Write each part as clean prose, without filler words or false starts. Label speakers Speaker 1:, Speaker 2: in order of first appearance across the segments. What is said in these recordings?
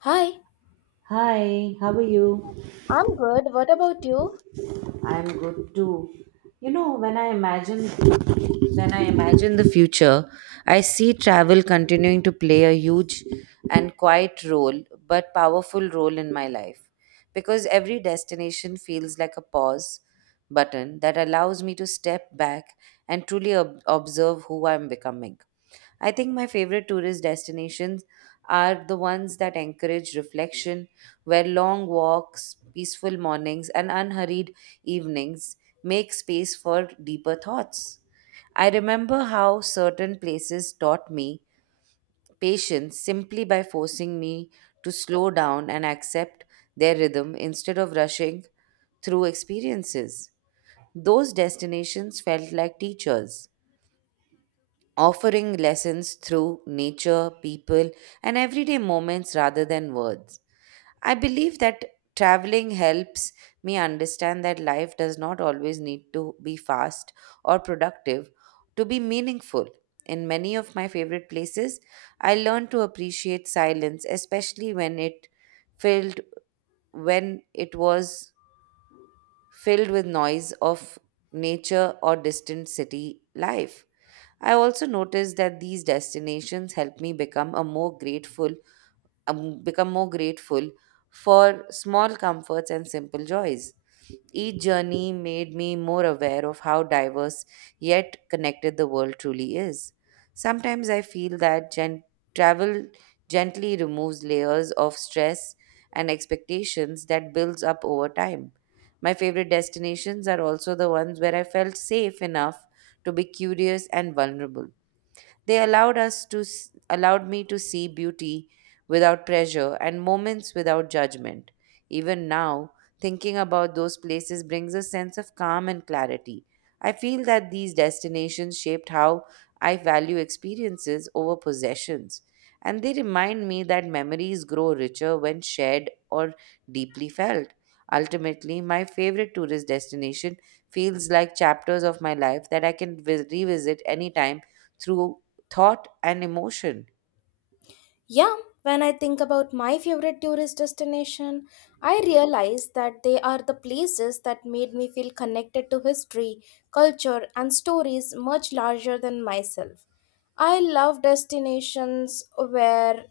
Speaker 1: Hi.
Speaker 2: Hi, how are you?
Speaker 1: I'm good. What about you?
Speaker 2: I'm good too. You know, when I imagine the future, I see travel continuing to play a huge and quiet role, but powerful role in my life. Because every destination feels like a pause button that allows me to step back and truly observe who I'm becoming. I think my favorite tourist destinations are the ones that encourage reflection, where long walks, peaceful mornings, and unhurried evenings make space for deeper thoughts. I remember how certain places taught me patience simply by forcing me to slow down and accept their rhythm instead of rushing through experiences. Those destinations felt like teachers offering lessons through nature, people, and everyday moments rather than words. I believe that traveling helps me understand that life does not always need to be fast or productive to be meaningful. In many of my favorite places, I learned to appreciate silence, especially filled when it was filled with noise of nature or distant city life. I also noticed that these destinations help me become more grateful for small comforts and simple joys. Each journey made me more aware of how diverse yet connected the world truly is. Sometimes I feel that travel gently removes layers of stress and expectations that builds up over time. My favorite destinations are also the ones where I felt safe enough to be curious and vulnerable. They allowed us to s- allowed me to see beauty without pressure and moments without judgment. Even now, thinking about those places brings a sense of calm and clarity. I feel that these destinations shaped how I value experiences over possessions, and they remind me that memories grow richer when shared or deeply felt. Ultimately, my favorite tourist destination feels like chapters of my life that I can revisit anytime through thought and emotion.
Speaker 1: Yeah, when I think about my favorite tourist destination, I realize that they are the places that made me feel connected to history, culture, and stories much larger than myself. I love destinations where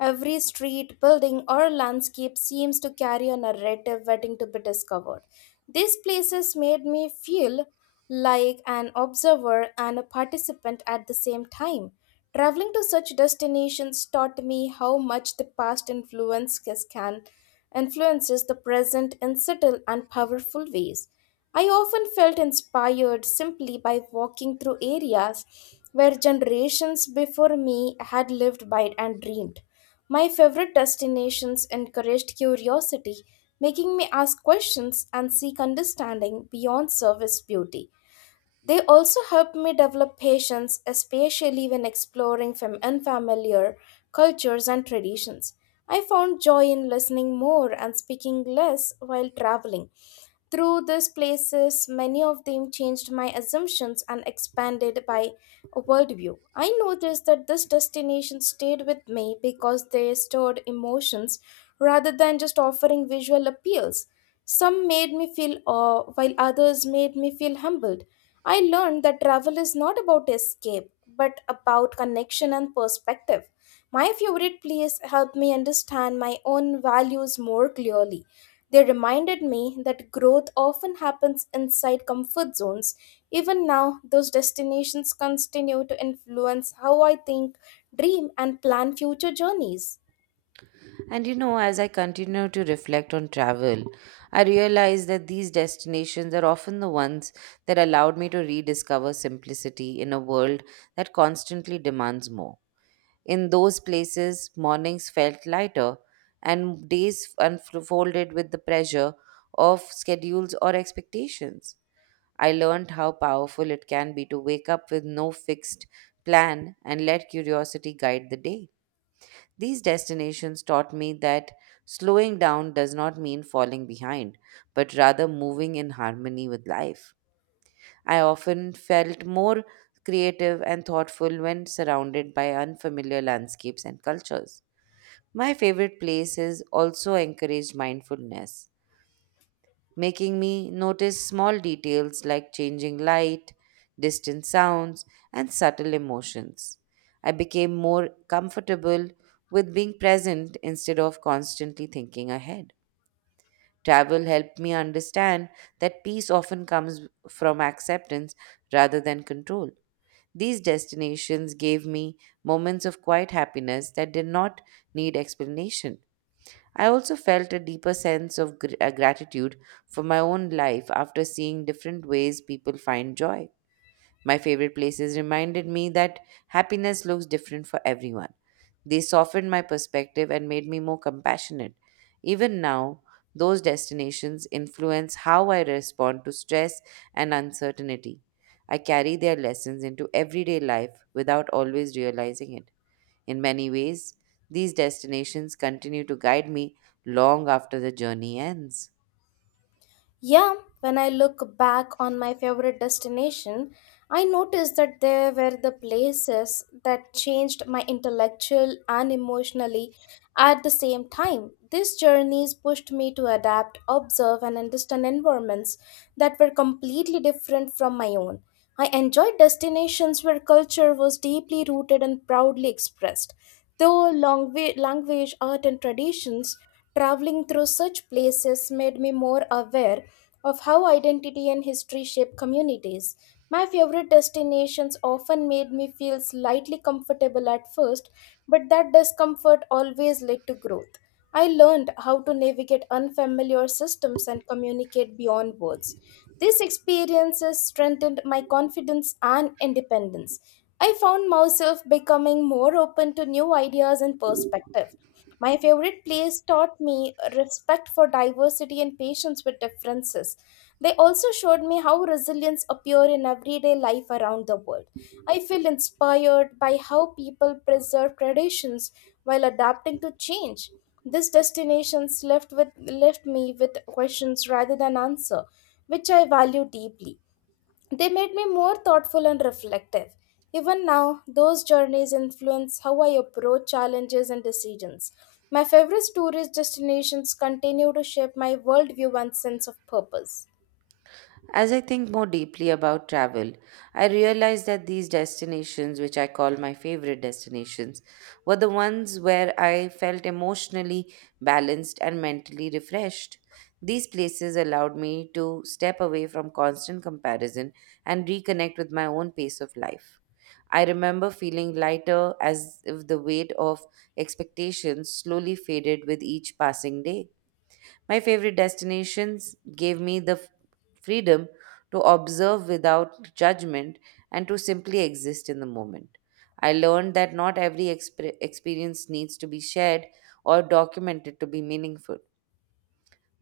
Speaker 1: every street, building, or landscape seems to carry a narrative waiting to be discovered. These places made me feel like an observer and a participant at the same time. Traveling to such destinations taught me how much the past influences the present in subtle and powerful ways. I often felt inspired simply by walking through areas where generations before me had lived by and dreamed. My favorite destinations encouraged curiosity, making me ask questions and seek understanding beyond surface beauty. They also helped me develop patience, especially when exploring from unfamiliar cultures and traditions. I found joy in listening more and speaking less while traveling. Through these places, many of them changed my assumptions and expanded my worldview. I noticed that this destination stayed with me because they stored emotions rather than just offering visual appeals. Some made me feel awe, while others made me feel humbled. I learned that travel is not about escape, but about connection and perspective. My favorite place helped me understand my own values more clearly. They reminded me that growth often happens inside comfort zones. Even now, those destinations continue to influence how I think, dream, and plan future journeys.
Speaker 2: And you know, as I continue to reflect on travel, I realize that these destinations are often the ones that allowed me to rediscover simplicity in a world that constantly demands more. In those places, mornings felt lighter and days unfolded with the pressure of schedules or expectations. I learned how powerful it can be to wake up with no fixed plan and let curiosity guide the day. These destinations taught me that slowing down does not mean falling behind, but rather moving in harmony with life. I often felt more creative and thoughtful when surrounded by unfamiliar landscapes and cultures. My favorite places also encourage mindfulness, making me notice small details like changing light, distant sounds, and subtle emotions. I became more comfortable with being present instead of constantly thinking ahead. Travel helped me understand that peace often comes from acceptance rather than control. These destinations gave me moments of quiet happiness that did not need explanation. I also felt a deeper sense of gratitude for my own life after seeing different ways people find joy. My favorite places reminded me that happiness looks different for everyone. They softened my perspective and made me more compassionate. Even now, those destinations influence how I respond to stress and uncertainty. I carry their lessons into everyday life without always realizing it. In many ways, these destinations continue to guide me long after the journey ends.
Speaker 1: Yeah, when I look back on my favorite destination, I noticed that there were the places that changed my intellectual and emotionally at the same time. These journeys pushed me to adapt, observe, and understand environments that were completely different from my own. I enjoyed destinations where culture was deeply rooted and proudly expressed. Though language, art, and traditions, traveling through such places made me more aware of how identity and history shape communities. My favorite destinations often made me feel slightly comfortable at first, but that discomfort always led to growth. I learned how to navigate unfamiliar systems and communicate beyond words. These experiences strengthened my confidence and independence. I found myself becoming more open to new ideas and perspectives. My favorite place taught me respect for diversity and patience with differences. They also showed me how resilience appears in everyday life around the world. I feel inspired by how people preserve traditions while adapting to change. These destinations left me with questions rather than answer, which I value deeply. They made me more thoughtful and reflective. Even now, those journeys influence how I approach challenges and decisions. My favorite tourist destinations continue to shape my worldview and sense of purpose.
Speaker 2: As I think more deeply about travel, I realize that these destinations, which I call my favorite destinations, were the ones where I felt emotionally balanced and mentally refreshed. These places allowed me to step away from constant comparison and reconnect with my own pace of life. I remember feeling lighter as if the weight of expectations slowly faded with each passing day. My favorite destinations gave me the freedom to observe without judgment and to simply exist in the moment. I learned that not every experience needs to be shared or documented to be meaningful.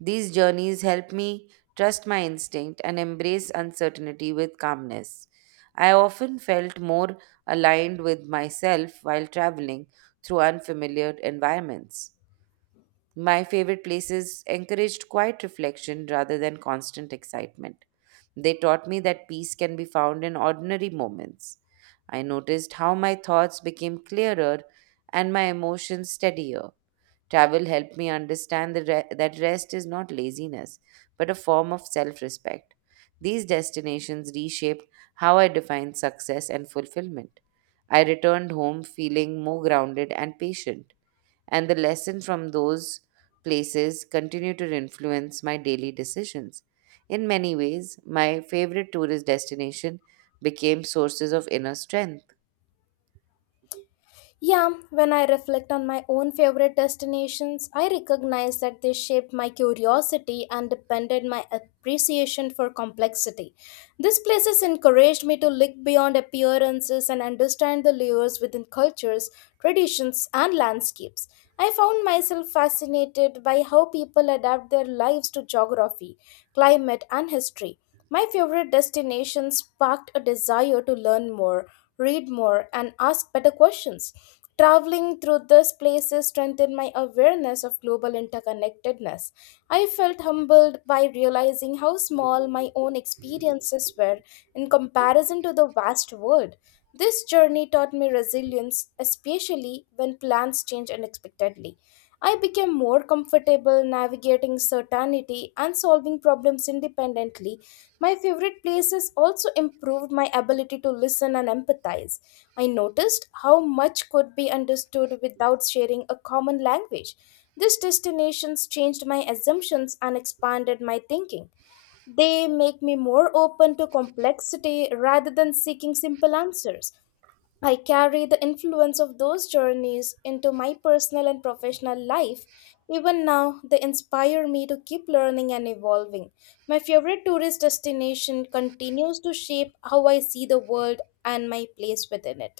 Speaker 2: These journeys help me trust my instinct and embrace uncertainty with calmness. I often felt more aligned with myself while traveling through unfamiliar environments. My favorite places encouraged quiet reflection rather than constant excitement. They taught me that peace can be found in ordinary moments. I noticed how my thoughts became clearer and my emotions steadier. Travel helped me understand that rest is not laziness, but a form of self respect. These destinations reshaped how I defined success and fulfillment. I returned home feeling more grounded and patient, and the lesson from those places continue to influence my daily decisions. In many ways, my favorite tourist destination became sources of inner strength.
Speaker 1: Yeah, when I reflect on my own favorite destinations, I recognize that they shaped my curiosity and depended my appreciation for complexity. These places encouraged me to look beyond appearances and understand the layers within cultures, traditions, and landscapes. I found myself fascinated by how people adapt their lives to geography, climate, and history. My favorite destinations sparked a desire to learn more read more, and ask better questions. Traveling through these places strengthened my awareness of global interconnectedness. I felt humbled by realizing how small my own experiences were in comparison to the vast world. This journey taught me resilience, especially when plans change unexpectedly. I became more comfortable navigating certainty and solving problems independently my favorite places also improved my ability to listen and empathize. I noticed how much could be understood without sharing a common language. These destinations changed my assumptions and expanded my thinking. They make me more open to complexity rather than seeking simple answers. I carry the influence of those journeys into my personal and professional life. Even now, they inspire me to keep learning and evolving. My favorite tourist destination continues to shape how I see the world and my place within it.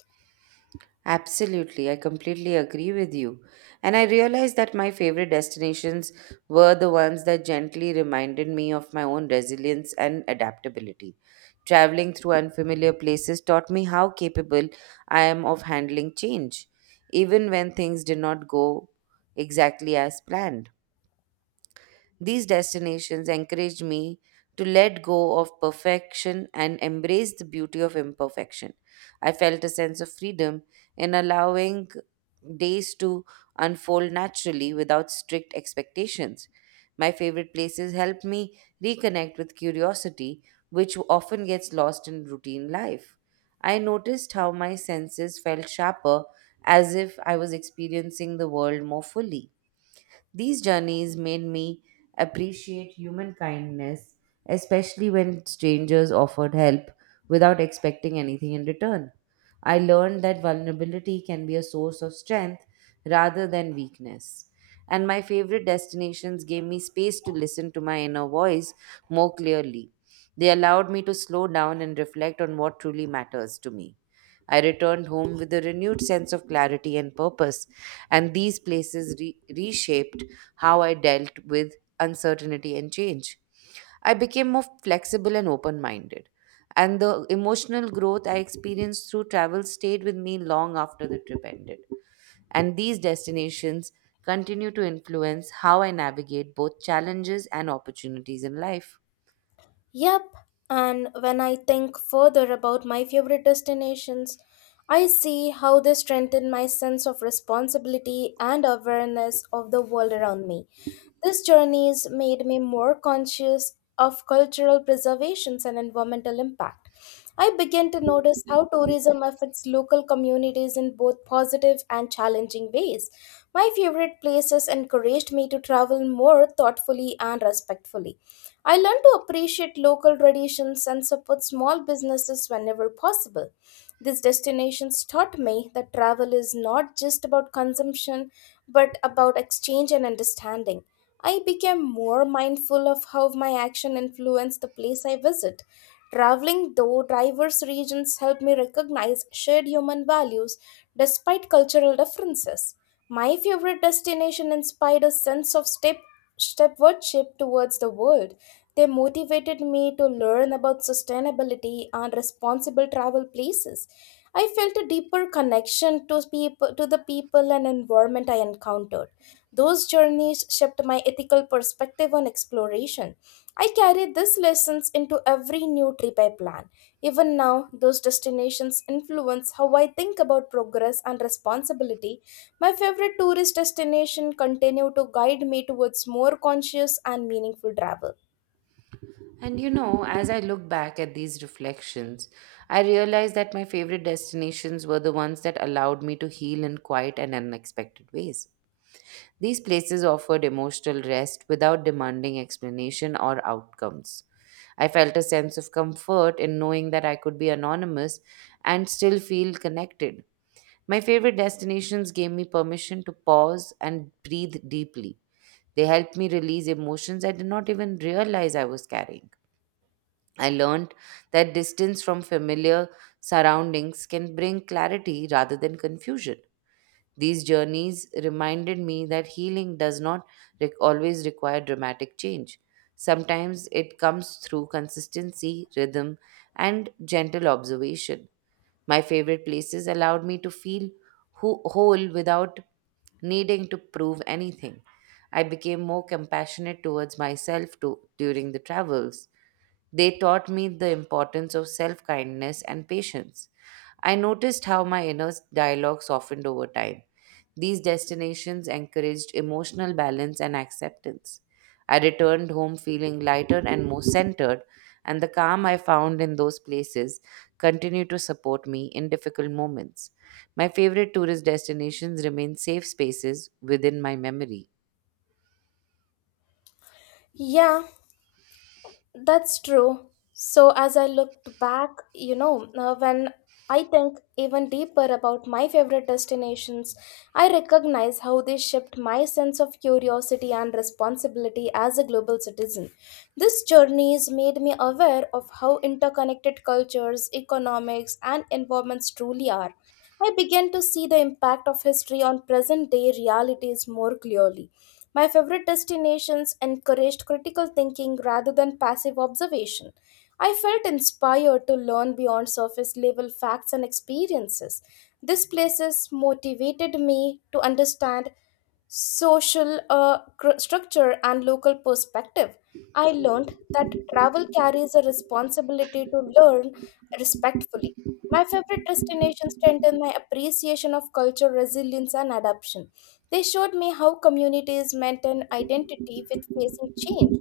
Speaker 2: Absolutely, I completely agree with you. And I realized that my favorite destinations were the ones that gently reminded me of my own resilience and adaptability. Traveling through unfamiliar places taught me how capable I am of handling change, even when things did not go exactly as planned. These destinations encouraged me to let go of perfection and embrace the beauty of imperfection. I felt a sense of freedom in allowing days to unfold naturally without strict expectations. My favorite places help me reconnect with curiosity, which often gets lost in routine life. I noticed how my senses felt sharper as if I was experiencing the world more fully. These journeys made me appreciate human kindness, especially when strangers offered help without expecting anything in return. I learned that vulnerability can be a source of strength rather than weakness. And my favorite destinations gave me space to listen to my inner voice more clearly. They allowed me to slow down and reflect on what truly matters to me. I returned home with a renewed sense of clarity and purpose, and these places reshaped how I dealt with uncertainty and change. I became more flexible and open minded. And the emotional growth I experienced through travel stayed with me long after the trip ended. And these destinations continue to influence how I navigate both challenges and opportunities in life.
Speaker 1: Yep, and when I think further about my favorite destinations, I see how they strengthen my sense of responsibility and awareness of the world around me. This journey has made me more conscious of cultural preservations and environmental impact. I began to notice how tourism affects local communities in both positive and challenging ways. My favorite places encouraged me to travel more thoughtfully and respectfully. I learned to appreciate local traditions and support small businesses whenever possible. These destinations taught me that travel is not just about consumption, but about exchange and understanding. I became more mindful of how my action influenced the place I visit. Traveling through diverse regions helped me recognize shared human values despite cultural differences. My favorite destination inspired a sense of stepward shift towards the world. They motivated me to learn about sustainability and responsible travel places. I felt a deeper connection to the people and environment I encountered. Those journeys shaped my ethical perspective on exploration. I carry these lessons into every new trip I plan. Even now, those destinations influence how I think about progress and responsibility my favorite tourist destination continue to guide me towards more conscious and meaningful travel.
Speaker 2: And you know, as I look back at these reflections, I realize that my favorite destinations were the ones that allowed me to heal in quiet and unexpected ways. These places offered emotional rest without demanding explanation or outcomes. I felt a sense of comfort in knowing that I could be anonymous and still feel connected. My favorite destinations gave me permission to pause and breathe deeply. They helped me release emotions I did not even realize I was carrying. I learned that distance from familiar surroundings can bring clarity rather than confusion. These journeys reminded me that healing does not always require dramatic change. Sometimes it comes through consistency, rhythm, and gentle observation. My favorite places allowed me to feel whole without needing to prove anything. I became more compassionate towards myself to, during the travels. They taught me the importance of self kindness and patience. I noticed how my inner dialogue softened over time. These destinations encouraged emotional balance and acceptance. I returned home feeling lighter and more centered, and the calm I found in those places continue to support me in difficult moments. My favorite tourist destinations remain safe spaces within my memory.
Speaker 1: Yeah, that's true. So as I looked back, when I think even deeper about my favorite destinations, I recognize how they shaped my sense of curiosity and responsibility as a global citizen. This journey has made me aware of how interconnected cultures, economics, and environments truly are. I began to see the impact of history on present day realities more clearly. My favorite destinations encouraged critical thinking rather than passive observation. I felt inspired to learn beyond surface level facts and experiences. These places motivated me to understand social structure and local perspective. I learned that travel carries a responsibility to learn respectfully. My favorite destinations strengthened my appreciation of culture, resilience, and adaptation. They showed me how communities maintain identity with facing change.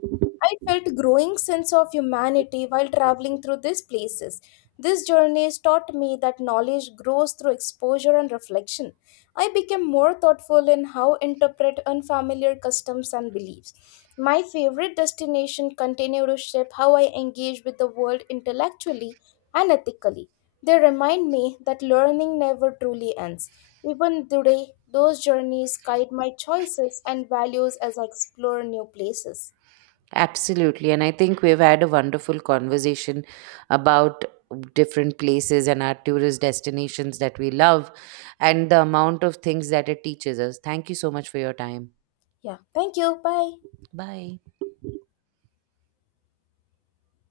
Speaker 1: I felt growing sense of humanity while traveling through these places. These journeys taught me that knowledge grows through exposure and reflection. I became more thoughtful in how interpret unfamiliar customs and beliefs. My favorite destination continue to shape how I engage with the world intellectually and ethically. They remind me that learning never truly ends. Even today, those journeys guide my choices and values as I explore new places.
Speaker 2: Absolutely. And I think we've had a wonderful conversation about different places and our tourist destinations that we love and the amount of things that it teaches us. Thank you so much for your time.
Speaker 1: Yeah. Thank you. Bye.
Speaker 2: Bye.